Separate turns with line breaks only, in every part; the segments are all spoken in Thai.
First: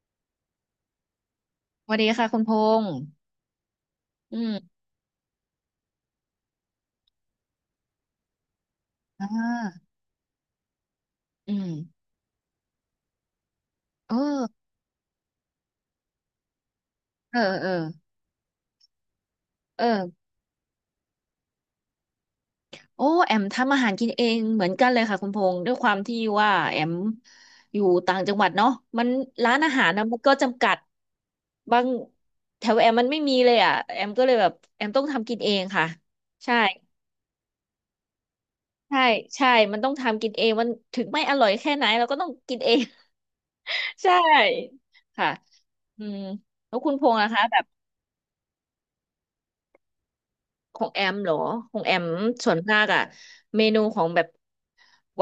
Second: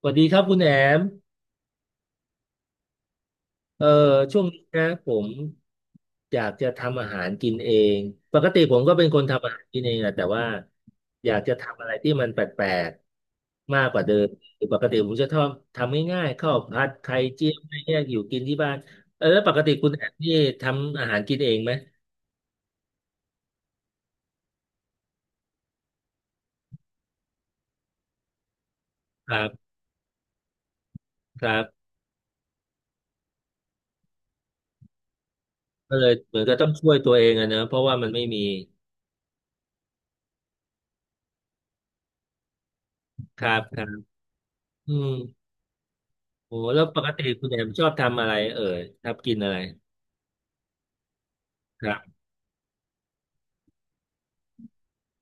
สวัสดีครับคุณแอม
สวัสดีค่ะคุณพงษ์
เอ่อ
อื
ช่วงนี้
ม
นะผมอยากจะทำอาหารกินเอง ปกติผมก็เป็นคน
อ่
ทำอาหารกิน
า
เองอะแต่ว่าอยาก
อื
จะ
ม
ทำอะไรที่มันแปลกๆมากกว่าเดิ
เอ
ม
อ
คือปกติผมจะชอบทำง่ายๆข้าวผัดไข่
เออ
เจียวอะ
เออ
ไรเงี้ยอยู่กินที่บ้านเออแล้วปกติ
เอ
คุณแอม
อ
นี่ทำอาหารกินเองไหม
โอ้แอมทำอาหารกินเองเหมือนกันเลยค่ะคุณพงษ์ด้วยความที่ว่าแอมอยู่ต่างจังหวัดเนาะมัน
ครั
ร้าน
บ
อาหารนะมันก็จำกัด
ครับ
บางแถวแอมมันไม่มีเลยอ่ะแอมก็เลยแบบแอมต้องทำกินเองค่ะ
ก็เลยเหมือนก็
ใช่
ต้องช่วยตัวเองอะเนอะเพราะว่ามันไม่มี
ใช่ใช่มันต้องทำกินเองมันถึงไม่อร่อยแค่ไหนเราก็ต้องกินเอง
ครับครับ
ใช่
อืม
ค่ะอืม
โอ้
แล้ว
แล้ว
คุณ
ป
พ
ก
งษ์
ติ
นะคะ
คุณแอ
แบบ
มชอบทำอะไรเอ่ยชอบกินอะไร
ของแอมเหรอของ
ค
แอ
รั
ม
บ
ส่วนมากอะเมนูของแบบ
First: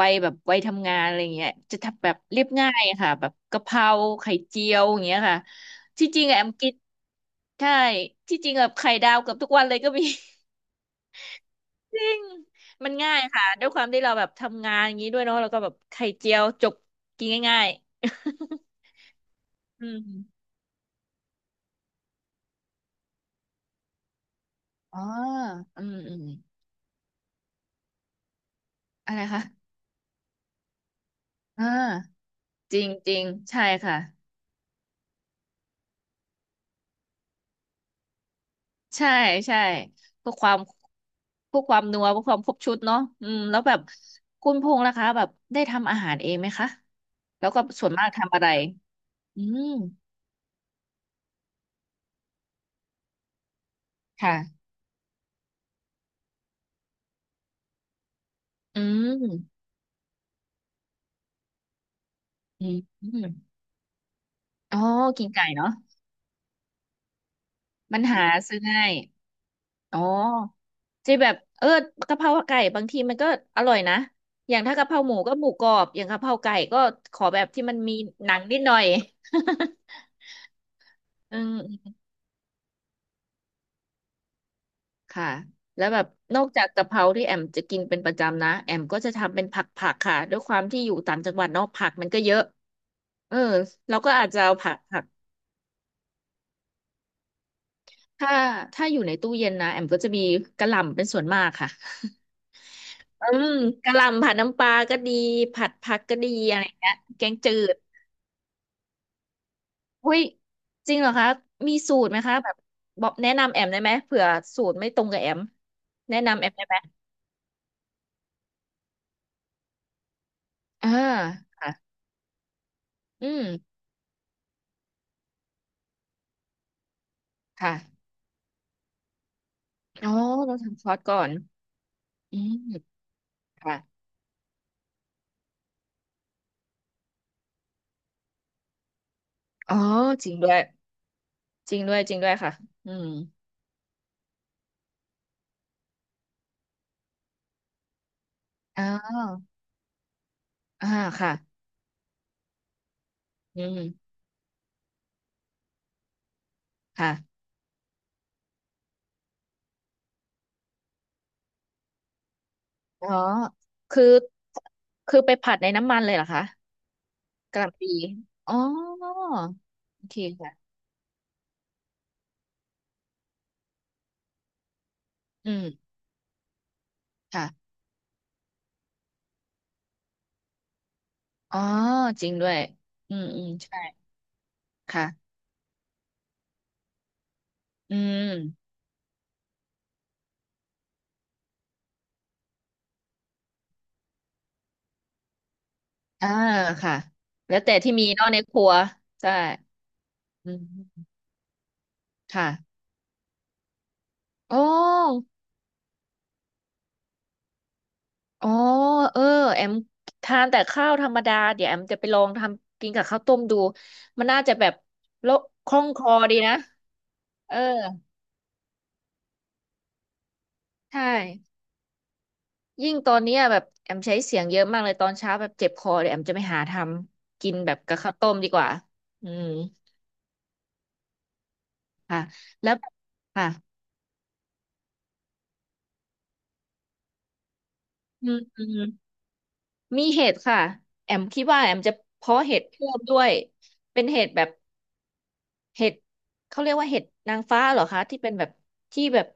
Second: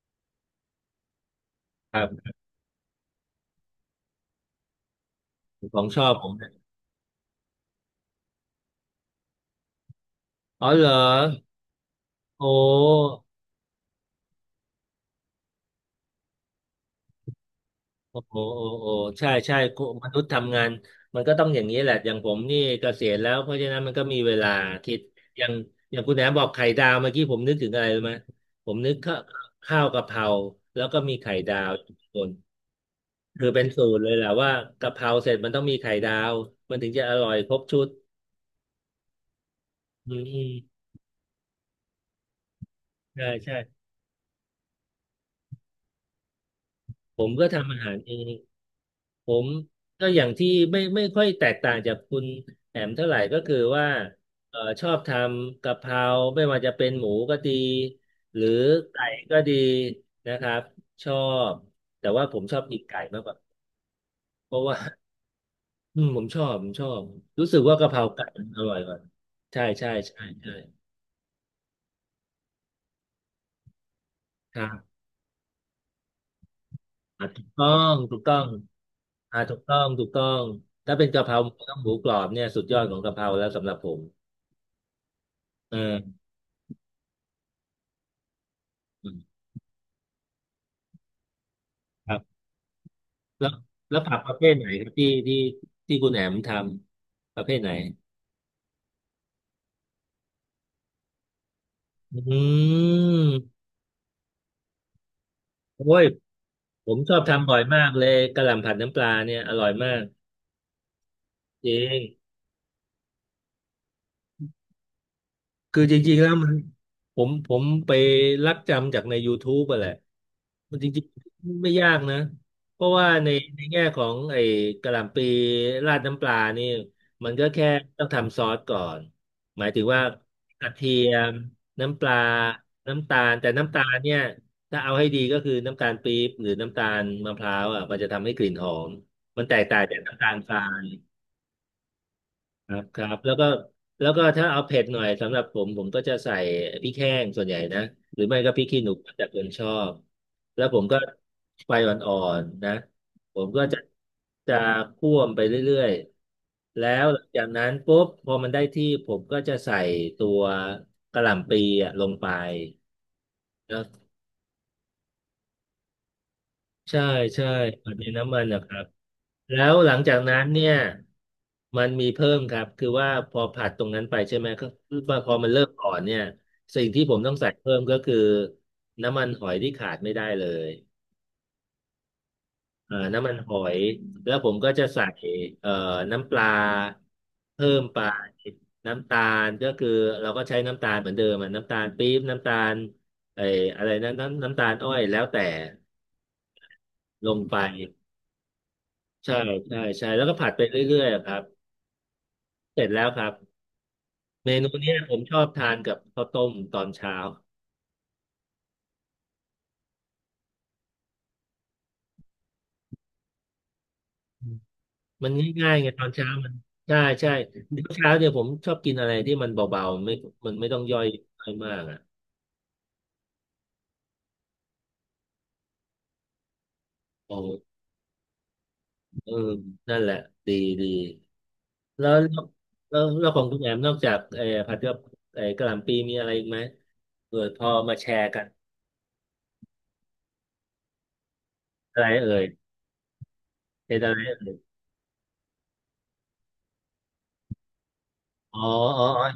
วัยทำงานอะไรเงี้ยจะ
ค
ทำแบบ
รับ
เรียบง่ายอะค่ะแบบกะเพราไข่เจียวอย่างเงี้ยค่ะ
ของชอ
ที่
บ
จ
ผ
ริง
ม
อะแอ
เนี่ย
มกินใช่ที่จริงแบบไข่ดาวเกือบทุกวันเลยก็มี
อ๋อเหรอ
จริง
โอ้
มันง่ายค่ะด้วยความที่เราแบบทำงานอย่างนี้ด้วยเนาะแล้วก็แบบไข่เจียวจบกินง่าย
โอ้โอ้โอ้
ๆ
โอ้ใช่ใช่ คุณ
อืม
มนุษย์ทำงานมันก็ต้องอย่างนี้แหละอย่างผมนี่เกษียณแล้วเพราะฉะนั้นมันก็มีเวลาคิ
อ๋
ด
อ
อย่าง
อื
อ
ม
ย่างคุ
อื
ณแหน
ม
มบอกไข่ดาวเมื่อกี้ผมนึกถึงอะไรรู้ไหมผมนึก
อะ
ข้า
ไร
ว
คะ
ข้าวกะเพราแล้วก็มีไข่ดา
อ่า
วทุกคน
จริงจริง
คือ
ใช่
เป็นสู
ค่ะ
ตรเลยแหละว่ากะเพราเสร็จมันต้องมีไข่ดาวมันถึงจะอร่อยครบชุด
ใช่ใช่
อืม
เพื่อ
อื
ค
ม
วามเพื่อความนัวเพื่อความครบชุดเนาะ
ใช่
อืม
ใช่
แล้วแบบคุณพงษ์ล่ะคะแบบได้ทำอาหารเองไหมคะ
ผมก็
แล้วก็
ทำอา
ส่ว
หา
น
ร
มาก
เอง
ทำอะไร
ผ
อื
ม
ม
ก็อย่างที่ไม่ค่อยแตกต่างจากคุณแอมเท่าไหร่ก็คือว่า
ค่ะ
ชอบทำกะเพราไม่ว่าจะเป็นหมูก็ดีหรือ
อื
ไก่ก็ดี
ม
นะครับชอบแต่ว่าผมชอบ
อืม
กินไก่
อ
มากก
ม
ว่าเพราะว่า
อ๋อกินไก่เนาะ
อืมผมชอบผมชอบรู้สึกว่ากะเพ
มั
รา
นหา
ไก่มัน
ซื้
อ
อ
ร่อย
ง่า
ก
ย
ว่าใช่ใช่
อ๋อ
ใช่ใช่
จะแบบเออกะเพราไก่บางทีมันก็อร่อยนะอ
ค
ย่าง
รั
ถ้ากะเพ
บ
ราหมูก็หมูกรอบอย่างกะเพราไก่ก็ขอ
อ่ะ
แบ
ถู
บ
ก
ที่
ต้อ
มันมี
งถูก
ห
ต้
นั
อ
ง
ง
นิดหน่อย
อ่ะถูก ต้องถูกต้องถ้าเป็นกะเพ
อื
ราหมู
ม
ต้องหมูกรอบเนี่ยสุดยอดของกะเพราแล้วสำหรับผม
ค่ะแล้วแบบ
เออ
นอกจากกะเพราที่แอมจะกินเป็นประจำนะแอมก็
อื
จะ
ม
ทำเป็นผักผักค่ะด้วยความที่อยู่ต่างจังหวัดเนอกผักมัน
ครั
ก็เย
บ
อะเออ
แล้ว
เรา
แล้ว
ก็
ผัก
อา
ป
จ
ระ
จะ
เภ
เอา
ทไหน
ผัก
ครับ
ผัก
ที่ที่คุณแหนมทำประเภทไหน
ถ้าถ้าอยู่ในตู้เย็นนะแอมก็จะมีกะหล่ำเป็นส่วนมากค่ะ
อื
อืม
ม
กะหล่ำผัดน้ำปลาก็ดีผัด
โอ้
ผัก
ย
ก็ดีอะไรอย่าง
ผ
เงี้ย
มชอบ
แกง
ทำ
จื
บ่อย
ด
มากเลยกะหล่ำผัดน้ำปลาเนี่ยอร่อยมาก
อุ้ยจริงเหรอคะ
จ
มี
ริ
สู
ง
ตรไหมคะแบบบอกแนะนำแอมได้ไหมเผื่อสูตรไม่ตรงกับแอม
คือจริง
แนะ
ๆแล้ว
นำแอ
มัน
มได้ไหม
ผมไปลักจำจากใน YouTube อะแหละมันจ
อ่า
ริงๆ
ค่ะ
ไม่ยากนะเพราะว่า
อื
ใน
ม
แง่ของไอ้กะหล่ำปีราดน้ำปลานี่มันก็แค่
ค่ะ
ต้องทำซอสก่อนหมายถึงว่า
อ๋อเรา
กระ
ทำซ
เที
อส
ย
ก่อน
มน้ำปลา
อืม
น้ำตาลแต่น้ำ
ค่ะ
ตาลเนี่ยถ้าเอาให้ดีก็คือน้ำตาลปี๊บหรือน้ำตาลมะพร้าวอ่ะมันจะทำให้กลิ่นหอมมันแตก
อ๋อ
ต่างจากน้ำ
จ
ตา
ริง
ล
ด้
ท
ว
รา
ย
ย
จริงด้วยค่ะ
ครับ
อื
ครั
ม
บแล้วก็ถ้าเอาเผ็ดหน่อยสำหรับผมก็จะใส่พริกแห้งส่วนใหญ่นะหรือไม่ก็พริกขี้
อ๋อ
หนูแต่คนชอบแล้วผม
อ่า
ก็
ค่ะ
ไฟอ่อนๆนะผม
อื
ก็จะ
ม
จะคั่วมไปเรื่อยๆแล้ว
ค่ะ
หลังจากนั้นปุ๊บพอมันได้ที่ผมก็จะใส่ตัวกะหล่ำปีอะลงไป
อ๋อคือ คือไปผัดในน้ำมันเลยเหรอคะ
ใช่ใช่
กะหล่ำ
ป
ปี
ฏินน้ำมัน
อ๋อ
นะครับแล้วหลัง
โอ
จา
เค
กนั้น
ค่ะ
เนี่ยมันมีเพิ่มครับคือว่าพอผัดตรงนั้นไปใช่ไหมก็คือว่าพอมั
อื
นเริ่ม
ม
อ่อนเนี่ยสิ่งที่ผมต้อง
ค่ะ
ใส่เพิ่มก็คือน้ำมันหอยที่ขาดไม่ได้เลย
อ๋อจริงด้วย อืม
น้ำมัน
อื
ห
ม
อ
ใช่
ยแล้วผมก็จะใส่
ค่ะ
เอ่อน้ำปลาเพิ่ม
อื
ไป
ม
น้ำตาลก็คือเราก็ใช้น้ำตาลเหมือนเดิมอะน้ำตาลปี๊บน้ำตาลไอ้อะไรนะน้ำตาลอ้อยแล้วแต่
อ่าค่ะ
ลงไป
แล้วแต่ที่มีเนอกในครัวใช่
ใช่ใช่ใช่แล้วก็ผั
อื
ดไปเรื่อ
ม
ยๆอะครับ
ค่ะ
เสร็จแล้วครับเม
โอ
นูเนี้ยผม
้
ชอบทานกับข้าวต้มตอนเช้า
อ๋อเออแอมทานแต่ข้าวธรรมดาเดี๋ยวแอมจะไปลองทำกินกับข้าวต้มดู มันน่าจะแบบ
มั
โล้
น
วค
ง่าย
ล่อ
ๆ
ง
ไง
ค
ตอน
อ
เช้า
ดี
มั
นะ
นใช่ใช่
เออ
เดี๋ยวเช้าเนี่ยผมชอบกินอะไรที่มันเบาๆไม่มันไม่ต้องย่อ
ใช่
ยมากอ่ะ
ยิ่งตอนเนี้ยแบบแอมใช้เสียงเยอะมากเลยตอนเช้าแบบเจ็บคอเดี๋ยวแอมจะไปหาท
โอ้
ำกินแบบกับข้าวต้มดีกว่า อื
เออ
ม
นั่นแหละดีดีแล้ว
ค่ะ แล้ว
แล้วแล้วขอ
ค่ะ
งคุณแอมนอกจากไอ้ผัดกับไอ้กะหล่ำปีมีอะไรอีกไหมเออพอมาแช
อื
ร์
ม
กัน
อืมมีเห็ดค่ะแอมคิดว่าแอมจะ
อะไรเอ่
เพาะ
ย
เห็ดเพิ่มด้วย
เป็น
เป็น
อะไร
เห็ดแบบ
เอ่ย
เห็ดเขาเรียกว่าเห็ดนางฟ้าเหรอคะที่เป็นแบบ
อ๋ออ๋
ที่
อ
แบบ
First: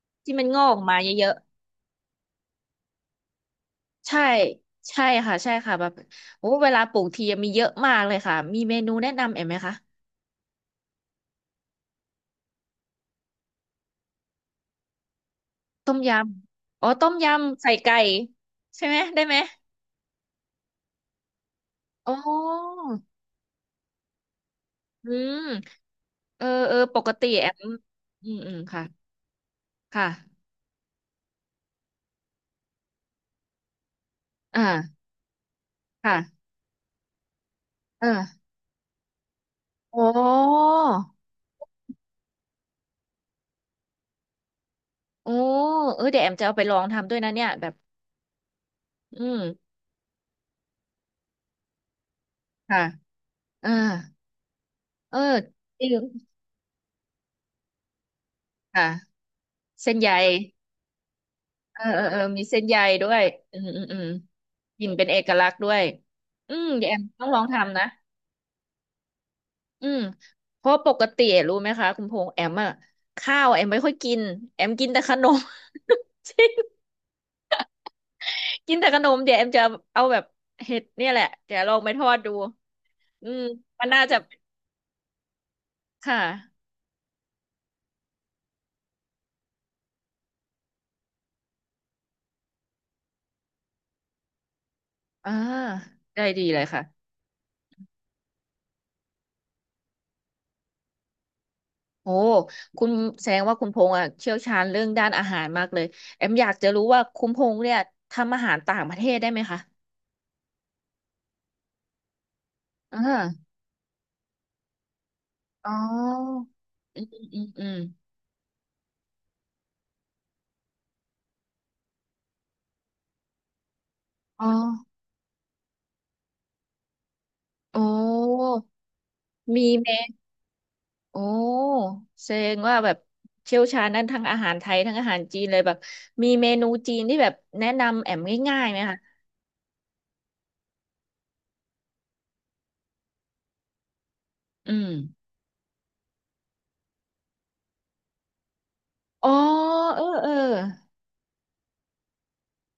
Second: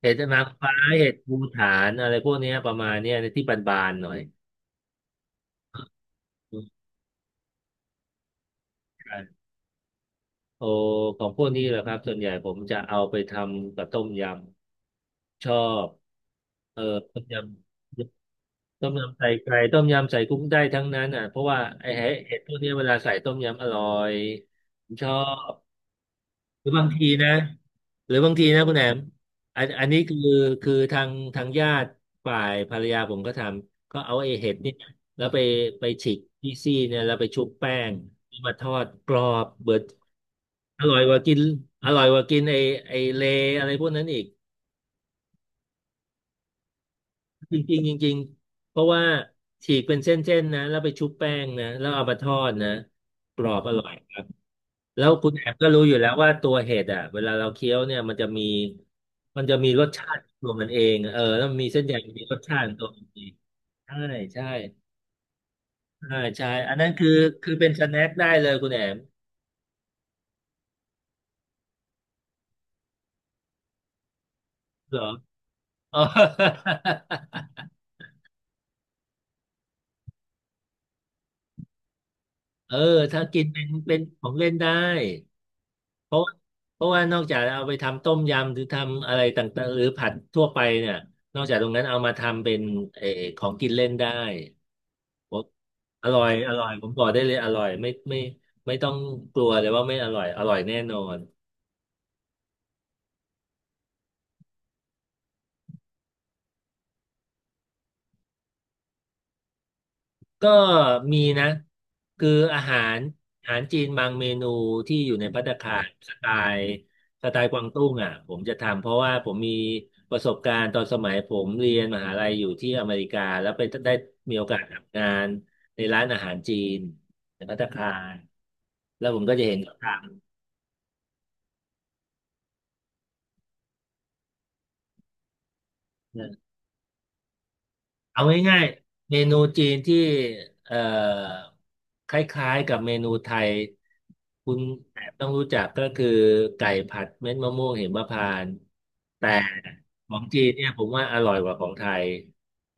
เห็ด
ที่
นา
มั
ง
นงอก
ฟ้า
ออกมา
เห็ด
เยอะ
ภูฐานอะไรพวกเนี้ยประมาณเนี้ยในที่บานๆห
ๆ
น่อย
ใช่ใช่ค่ะใช่ค่ะแบบโอ้เวลาปลูกทีมีเยอะมากเลยค่ะมีเมนูแนะนำ
ใช่
เอ็มไหมคะ
โอของพวกนี้แหละครับส่วนใหญ่ผมจะเอาไปทำกับต้มยำชอบ
ต้มย
เอ
ำ
อ
อ๋อต้ม
ต้มย
ยำใส่ไก่
ำ
ใช่
ต้ม
ไหม
ยำ
ได้
ใส่
ไหม
ไก่ต้มยำใส่กุ้งได้ทั้งนั้นอ่ะเพราะว่าไอ้
อ๋อ
เห็ดพวกนี้เวลาใส่ต้มยำอร่อยผมช
อื
อ
ม
บ
เออ
หรือ
เออ
บาง
ป
ที
กติ
นะ
แอม
หรือ
อื
บาง
ม
ที
อืม
นะคุณแหน
ค่ะ
มอันนี้
ค่ะ
คือคือทางญาติฝ่ายภรรยาผมก็ทำก็เอาไอ้เห็ดเนี่ย
อ่า
แล้วไปฉีก
ค่ะ
ที่ซี่เนี่ยแล้วไปชุบแป้ง
เออ
มาทอดกรอบเบิด
โอ้
อร่อยกว่ากินอร่อยกว่ากินไอ้เลอะไรพวกนั้นอีก
โอ้เออเดี๋ยวแอมจะเอาไปลองทำด้วยนะเนี่ย
จ
แบบ
ริงๆจริงๆเพราะว่า
อืม
ฉีกเป็นเส้นๆนะแล้วไปชุบแป้งนะแล้วเอามาทอดนะ
ค่ะ
กรอบ
เออ
อร่อย แล้ว
เออ
คุณแอมก็รู้
จริ
อยู่
ง
แล้วว่าตัวเห็ดอ่ะเวลาเราเคี้ยวเนี่ยมันจะมี
ค่ะ
มันจะมีรส
เส้น
ชา
ใย
ติของตัวมันเองเออแล้วมันมี
เอ
เส้น
อ
ใย
เออเออ
มีรส
มี
ชา
เส้
ติ
น
ขอ
ใย
งตัวมั
ด้
น
ว
เอ
ย
ง
อืมอืมอื
ใช่
ม
ใช่
กลิ่นเป็นเอกลักษณ์ด้วย
ใช่ใช่
อืม
อันนั้
เดี๋ย
น
วแอม
คือ
ต้องลอง
คือเป็น
ทำ
ส
นะ
แน็คได้เลยคุณแอม
อืมเพราะปกติรู้ไหมคะคุณพงษ์แอมอะข้าวแอมไม่ค่อยกินแอมกิน
เหร
แต่
อ
ขนม
อ๋อ
กินแต่ขนมเดี๋ยวแอมจะเอาแบบเห็ดเนี่ยแหละเดี๋ยวลองไปทอดดู
เออถ้า
อื
กิ
ม
นเป็น
มัน
เป็น
น่าจะ
ของเล่นได้เพราะ
ค่ะ
ว่าเพราะว่านอกจากเอาไปทำต้มยำหรือทำอะไรต่างๆหรือผัดทั่วไปเนี่ยนอกจากตรงนั้นเอามาทำเป็นเออของกินเล่นได้
อ่า
ผมอร่อ
ได้
ย
ดี
อ
เล
ร่
ย
อย
ค่ะ
ผมบอกได้เลยอร่อยไม่ต้องกลัวเลยว่าไม่อร่อยอร่อยแน่นอน
โอ้ คุณแสดงว่าคุณพงษ์อ่ะเชี่ยวชาญเรื่องด้านอาหารมากเลยแอมอยากจะรู้ว่าคุณพงษ์เนี่ยทำอาหารต่างประเทศได้ไหมคะ
ก็มีนะคืออาหาร
อ่
อา
า
หารจีนบางเมนูที่อยู่ในภัตตา
อ๋
คาร
อ
ล์
อืมอ
สไต
ืม
ล์กวา
อื
ง
ม
ตุ้งอ่ะผมจะทำเพราะว่าผมมีประสบการณ์ตอนสมัยผมเรียนมหาลัยอยู่ที่อเมริกาแล้วไปได้มีโอ
อ๋อ
กาสทำงานในร้านอาหารจีนในภัตตา
โอ้
คารแล้วผมก็จะเห็น
มี
เขา
เมน
ท
โอ้แสดงว่าแบบเชี่ยวชาญด้านทั้งอาหารไทยทั้งอาหารจีนเลยแบบ
ำ
มีเมนูจีนที่แบบแนะนำแอ
เอา
ม
ง่า
ง่า
ย
ยๆไหมคะ
ๆเมนูจีนที่เอ่อคล้ายๆกับเมนูไทยคุณ
อืม
แอบต้องรู้จักก็คือไก่ผัดเม็ดมะม่วงหิมพานต์
อ๋
แต่
อเออ
ของ
เออ
จีนเนี่ยผมว่าอร่อยกว่าของไทย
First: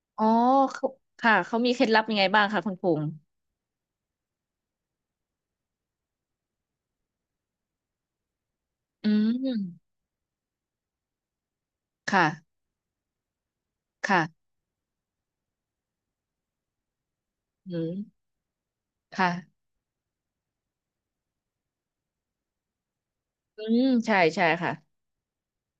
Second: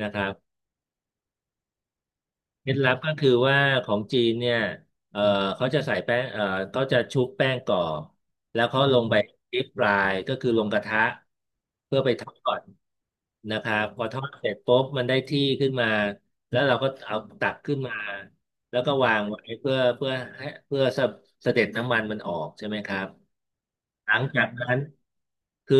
นะค
อ๋
รั
อ
บ
เขาค่ะเขามีเคล็ดลับยังไงบ้างคะ
เคล็
คุณ
ด
พ
ลับ
งษ์
ก็คือว่าของจีนเนี่ยเออเขาจะใส่แป้งเขาจะชุบแป้งก่อนแล้วเขาลง
อื
ไปดิฟรา
ม
ยก็คือลงกระทะเพื่อไปท
ค่ะ
อดนะครับพอทอดเส
ค่ะ
ร็จปุ๊บมันได้ที่ขึ้นมาแล้วเราก็เอาตักขึ้
อื
นมา
ม
แล้วก็วางไว้
ค่ะ
เพื่อให้เพื่อสะเสด็จน้ำมันมันออกใช่ไหมครับ
อืม
หลั
ใช่
งจา
ใช่
กนั้
ค่ะ
นคือ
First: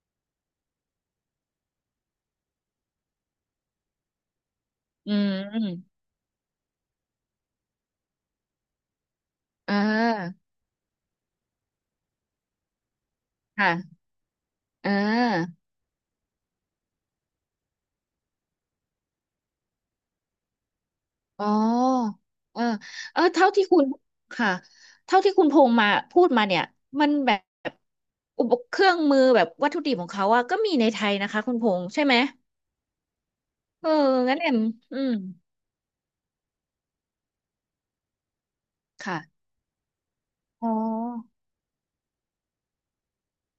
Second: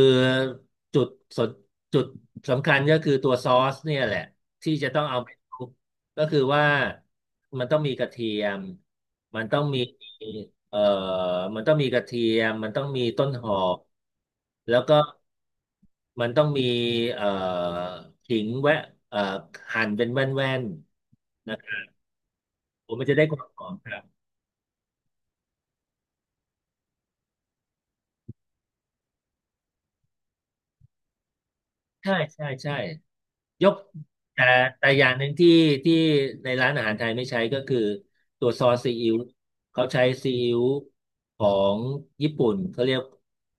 จุดสนจุดสำคัญก็คือตัวซอสเนี่ยแหละที่จะต้อง
อื
เอาไปคลุก
ม
ก็คือว่ามันต้องมีกระเทียมมันต้อง
อ่
มี
า
เอ่อมันต้องมีกระเทียมมันต้องมีต้นหอม
ค่ะ
แล้ว
อ่
ก็
า
มันต้องมีเอ่อขิงแวะเอ่อหั่นเป็นแว่น
อ๋
ๆนะครับ
อเออ
ผมมันจะ
เออ
ได้ควา
เท่า
มห
ที่
อม
คุณ
ครับ
ค่ะเท่าที่คุณพงษ์พูดมาเนี่ยมันแบบอุปเครื่องมือแบบวัตถุดิบของเขาอะก็มีในไทยนะคะคุณพงษ์ใช่
ใช่
ไหม
ใช่ใช่ ยก
เอองั้น
แต่
แอม
แต่
อื
อย่า
ม
งหนึ่งที่ในร้านอาหารไทยไม่ใช้ก็คือตัวซอสซีอิ๊ว
ค่ะ
เขาใช้ซีอิ๊ว
อ๋อ
ของญี่ปุ่นเขาเรียก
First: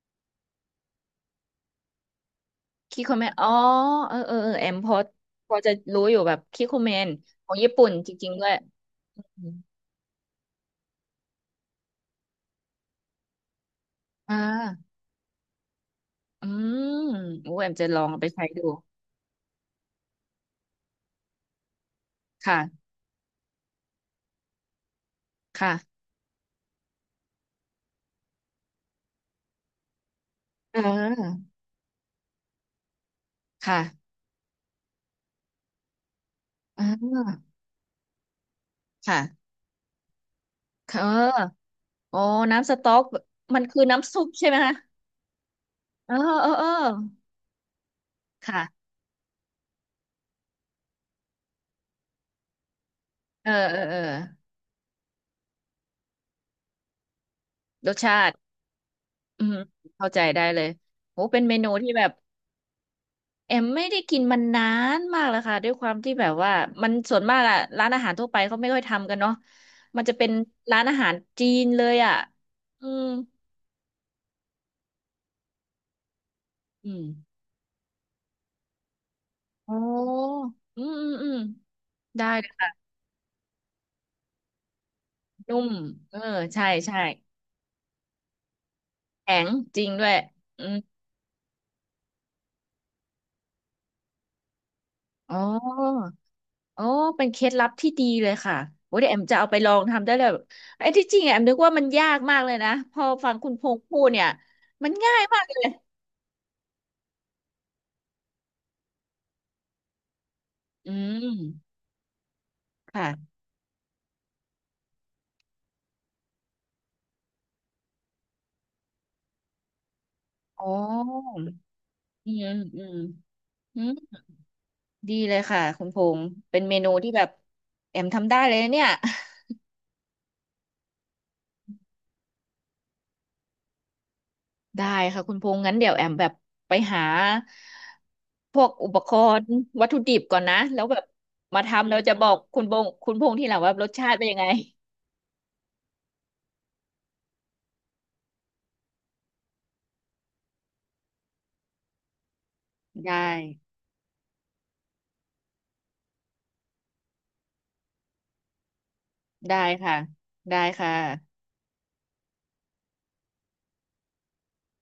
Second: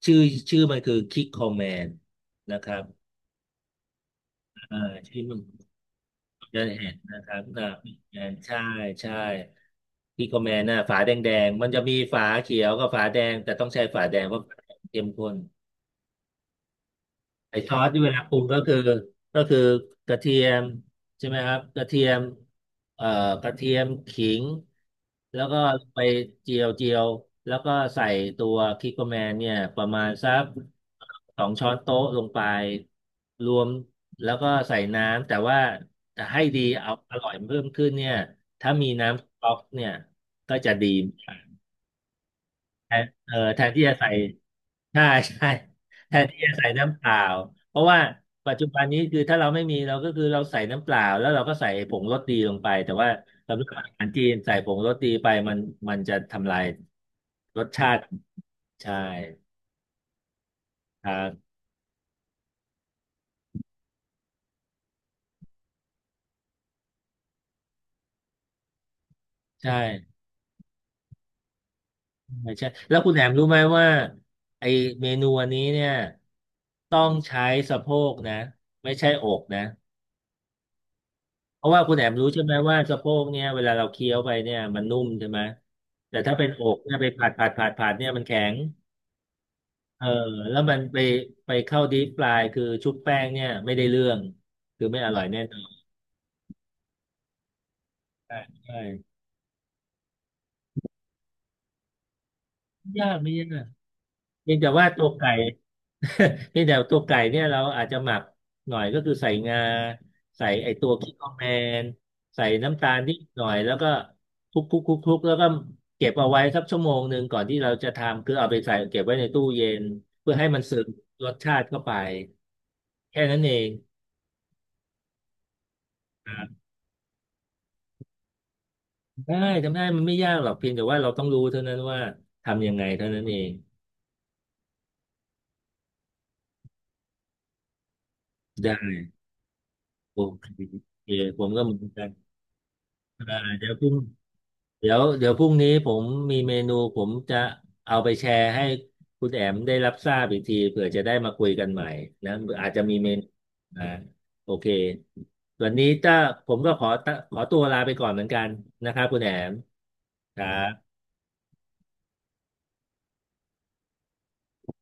ชื่อชื่อมันคือคิกคอมแมนนะครับ
คิโคเมนอ๋อเออเออเออแอม
อ่า
พอ
ชื่อมัน
พอจะรู้อยู่แบบ
จะ
คิโค
เห็
เม
น
น
นะครับ
ของ
อ่า
ญี่ปุ่นจ
แม
ริง
น
ๆด้วย
ใช่ใช่
อม
คิกคอมแมนน่ะฝาแดงแดงมันจะมีฝาเขียวกับฝาแดงแต่ต้องใช้ฝาแดงเพ
อ่
ราะฝาแดง
า
เข้มข้น
อืมโอ้
ไอ้
แอ
ซ
ม
อ
จะ
ส
ล
ที่
อง
เว
เอา
ลา
ไป
ปรุง
ใช้
ก็
ดู
คือก็คือกระเทียมใช่ไหมครับกระเทียม
ค่ะ
เอ่อกระเทียมขิงแล้วก็ไป
ค่ะ
เจียวแล้วก็ใส่ตัวคิกโกแมนเนี่ยประมาณสัก
เ
ส
ออ
องช้อนโต๊ะลงไปรวม
ค่ะ
แล้วก็ใส่น้ำแต่ว่าจะให้ดี
อ่
เอาอร่อย
า
เพิ่มขึ้นเนี่ยถ้ามีน้ำสต๊อ
ค่ะ
กเนี่ยก็จะดี
เอ
มาก
อโอ้น้ำสต๊
แท
อก
นแท
มัน
น
คื
ที่
อ
จะใส่
น้ำซุปใช่ไหมคะ
ใช่ใช่
เอ
แท
อ
นที่
เอ
จะ
อเอ
ใส่
อ
น้ำเปล่าเพราะว่าปัจจุบัน
ค่ะ
นี้คือถ้าเราไม่มีเราก็คือเราใส่น้ำเปล่าแล้วเราก็ใส่ผงรสดีลงไปแต่ว่า
เออ
สำหรับ
เออ
อา
เออ
หารจีนใส่ผงรสดีไปมันมันจะทำลายรสชา
รส
ติ
ชาติ
ใช่
อืมเข้าใจได้เลย
ครั
โอ้เป็น
บ
เมนูที่แบบแอมไม่ได้กินมันนานมากแล้วค่ะด้วยความที่แบบว่ามันส่วนมากอะร้านอาหารทั่วไปเขาไม่ค่อยทำกันเนาะ
ใช่
มันจะเป็นร้านอาหารจีนเลยอะ
ใช่ใช่
อื
แล้ว
ม
คุณแหนมรู้ไหมว่าไอเมนูอันนี้เนี่ย
อื
ต้อ
ม
งใช้สะโพกนะไม่ใช่อกนะ
อ๋ออืมอืมอืม
เพราะว่าคุณแอม
ได้
รู้ใช่
เล
ไห
ย
มว่า
ค่ะ
สะโพกเนี่ยเวลาเราเคี้ยวไปเนี่ยมันนุ่มใช่ไหม
นุ่มเอ
แต่
อ
ถ้าเป็นอ
ใช่
กเนี่ย
ใช่
ไปผัดเนี่ยมันแข็ง
แข็งจริง
เอ
ด้
อ
วย
แล้ว
อื
มั
ม
นไปไปเข้าดีปลายคือชุบแป้งเนี่ยไม่ได้เรื่องคือไม่อร่อย
อ๋
แน่นอน
ออ๋อเป็นเคล็ดลับที่ดีเลย
ใช่
ค่ะ
ใช่
โอ้เดี๋ยวแอมจะเอาไปลองทำได้เลยไอ้ที่จริงอะแอมนึกว่ามันยากมากเลยนะ
ไม่
พอ
ยากไม่
ฟัง
ยา
คุณพ
ก
งษ์พูดเนี่ย
เพียงแต่ว่า
มัน
ตัว
ง่าย
ไก่
มากเลย
เพียงแต่ตัวไก่เนี่ยเราอาจจะหมักหน่อยก็คือใส่งาใส่ไอตั
อื
วคิดคอกแม
ม
นใส่น้ำตาล
ค่ะ
นิดหน่อยแล้วก็คลุกแล้วก็เก็บเอาไว้สักชั่วโมงหนึ่งก่อนที่เราจะทำคือเอาไปใส่เก็บไว้ในตู้เย็นเพื่อให้มัน
อ๋
ซึ
อ
มรสชาติเข้าไป
อืมอืม
แค่นั้นเอง
อืมดีเลยค่ะคุณพงษ์
ครั
เป็
บ
นเมนูที่แบบแอมทำได้เลยนะเนี่ย
ได้ทำได้มันไม่ยากหรอกเพียงแต่ว่าเราต้องรู้เท่านั้นว่าทำยังไงเท่านั้นเอง
ได้ค่ะคุณพงษ์งั้นเดี๋ยวแอมแบบไปหาพวก
ได้
อุปกรณ์วัตถุดิ
โอ
บก่อน
เค
นะแล้วแบบ
ผมก็
มา
เหมือ
ทำ
น
แล้ว
กัน
จะบอกคุณพงษ์คุณพง
อ่า
ษ์ที่หลัง
เดี๋ย
ว่า
วพ
ร
รุ่
ส
ง
ชาติเป็นยังไง
เดี๋ยวพรุ่งนี้ผมมีเมนูผมจะเอาไปแชร์ให้คุณแอมได้รับทราบอีกทีเผื่อจะได้มาคุยกันใหม่นะอาจจะมีเม
ได้
นูอ่าโอเควันนี้ถ้าผมก็ขอตัวลาไปก่อนเหมือนกันนะครับคุณแอม
ได้ค่ะ
ครั
ได้
บ
ค่ะ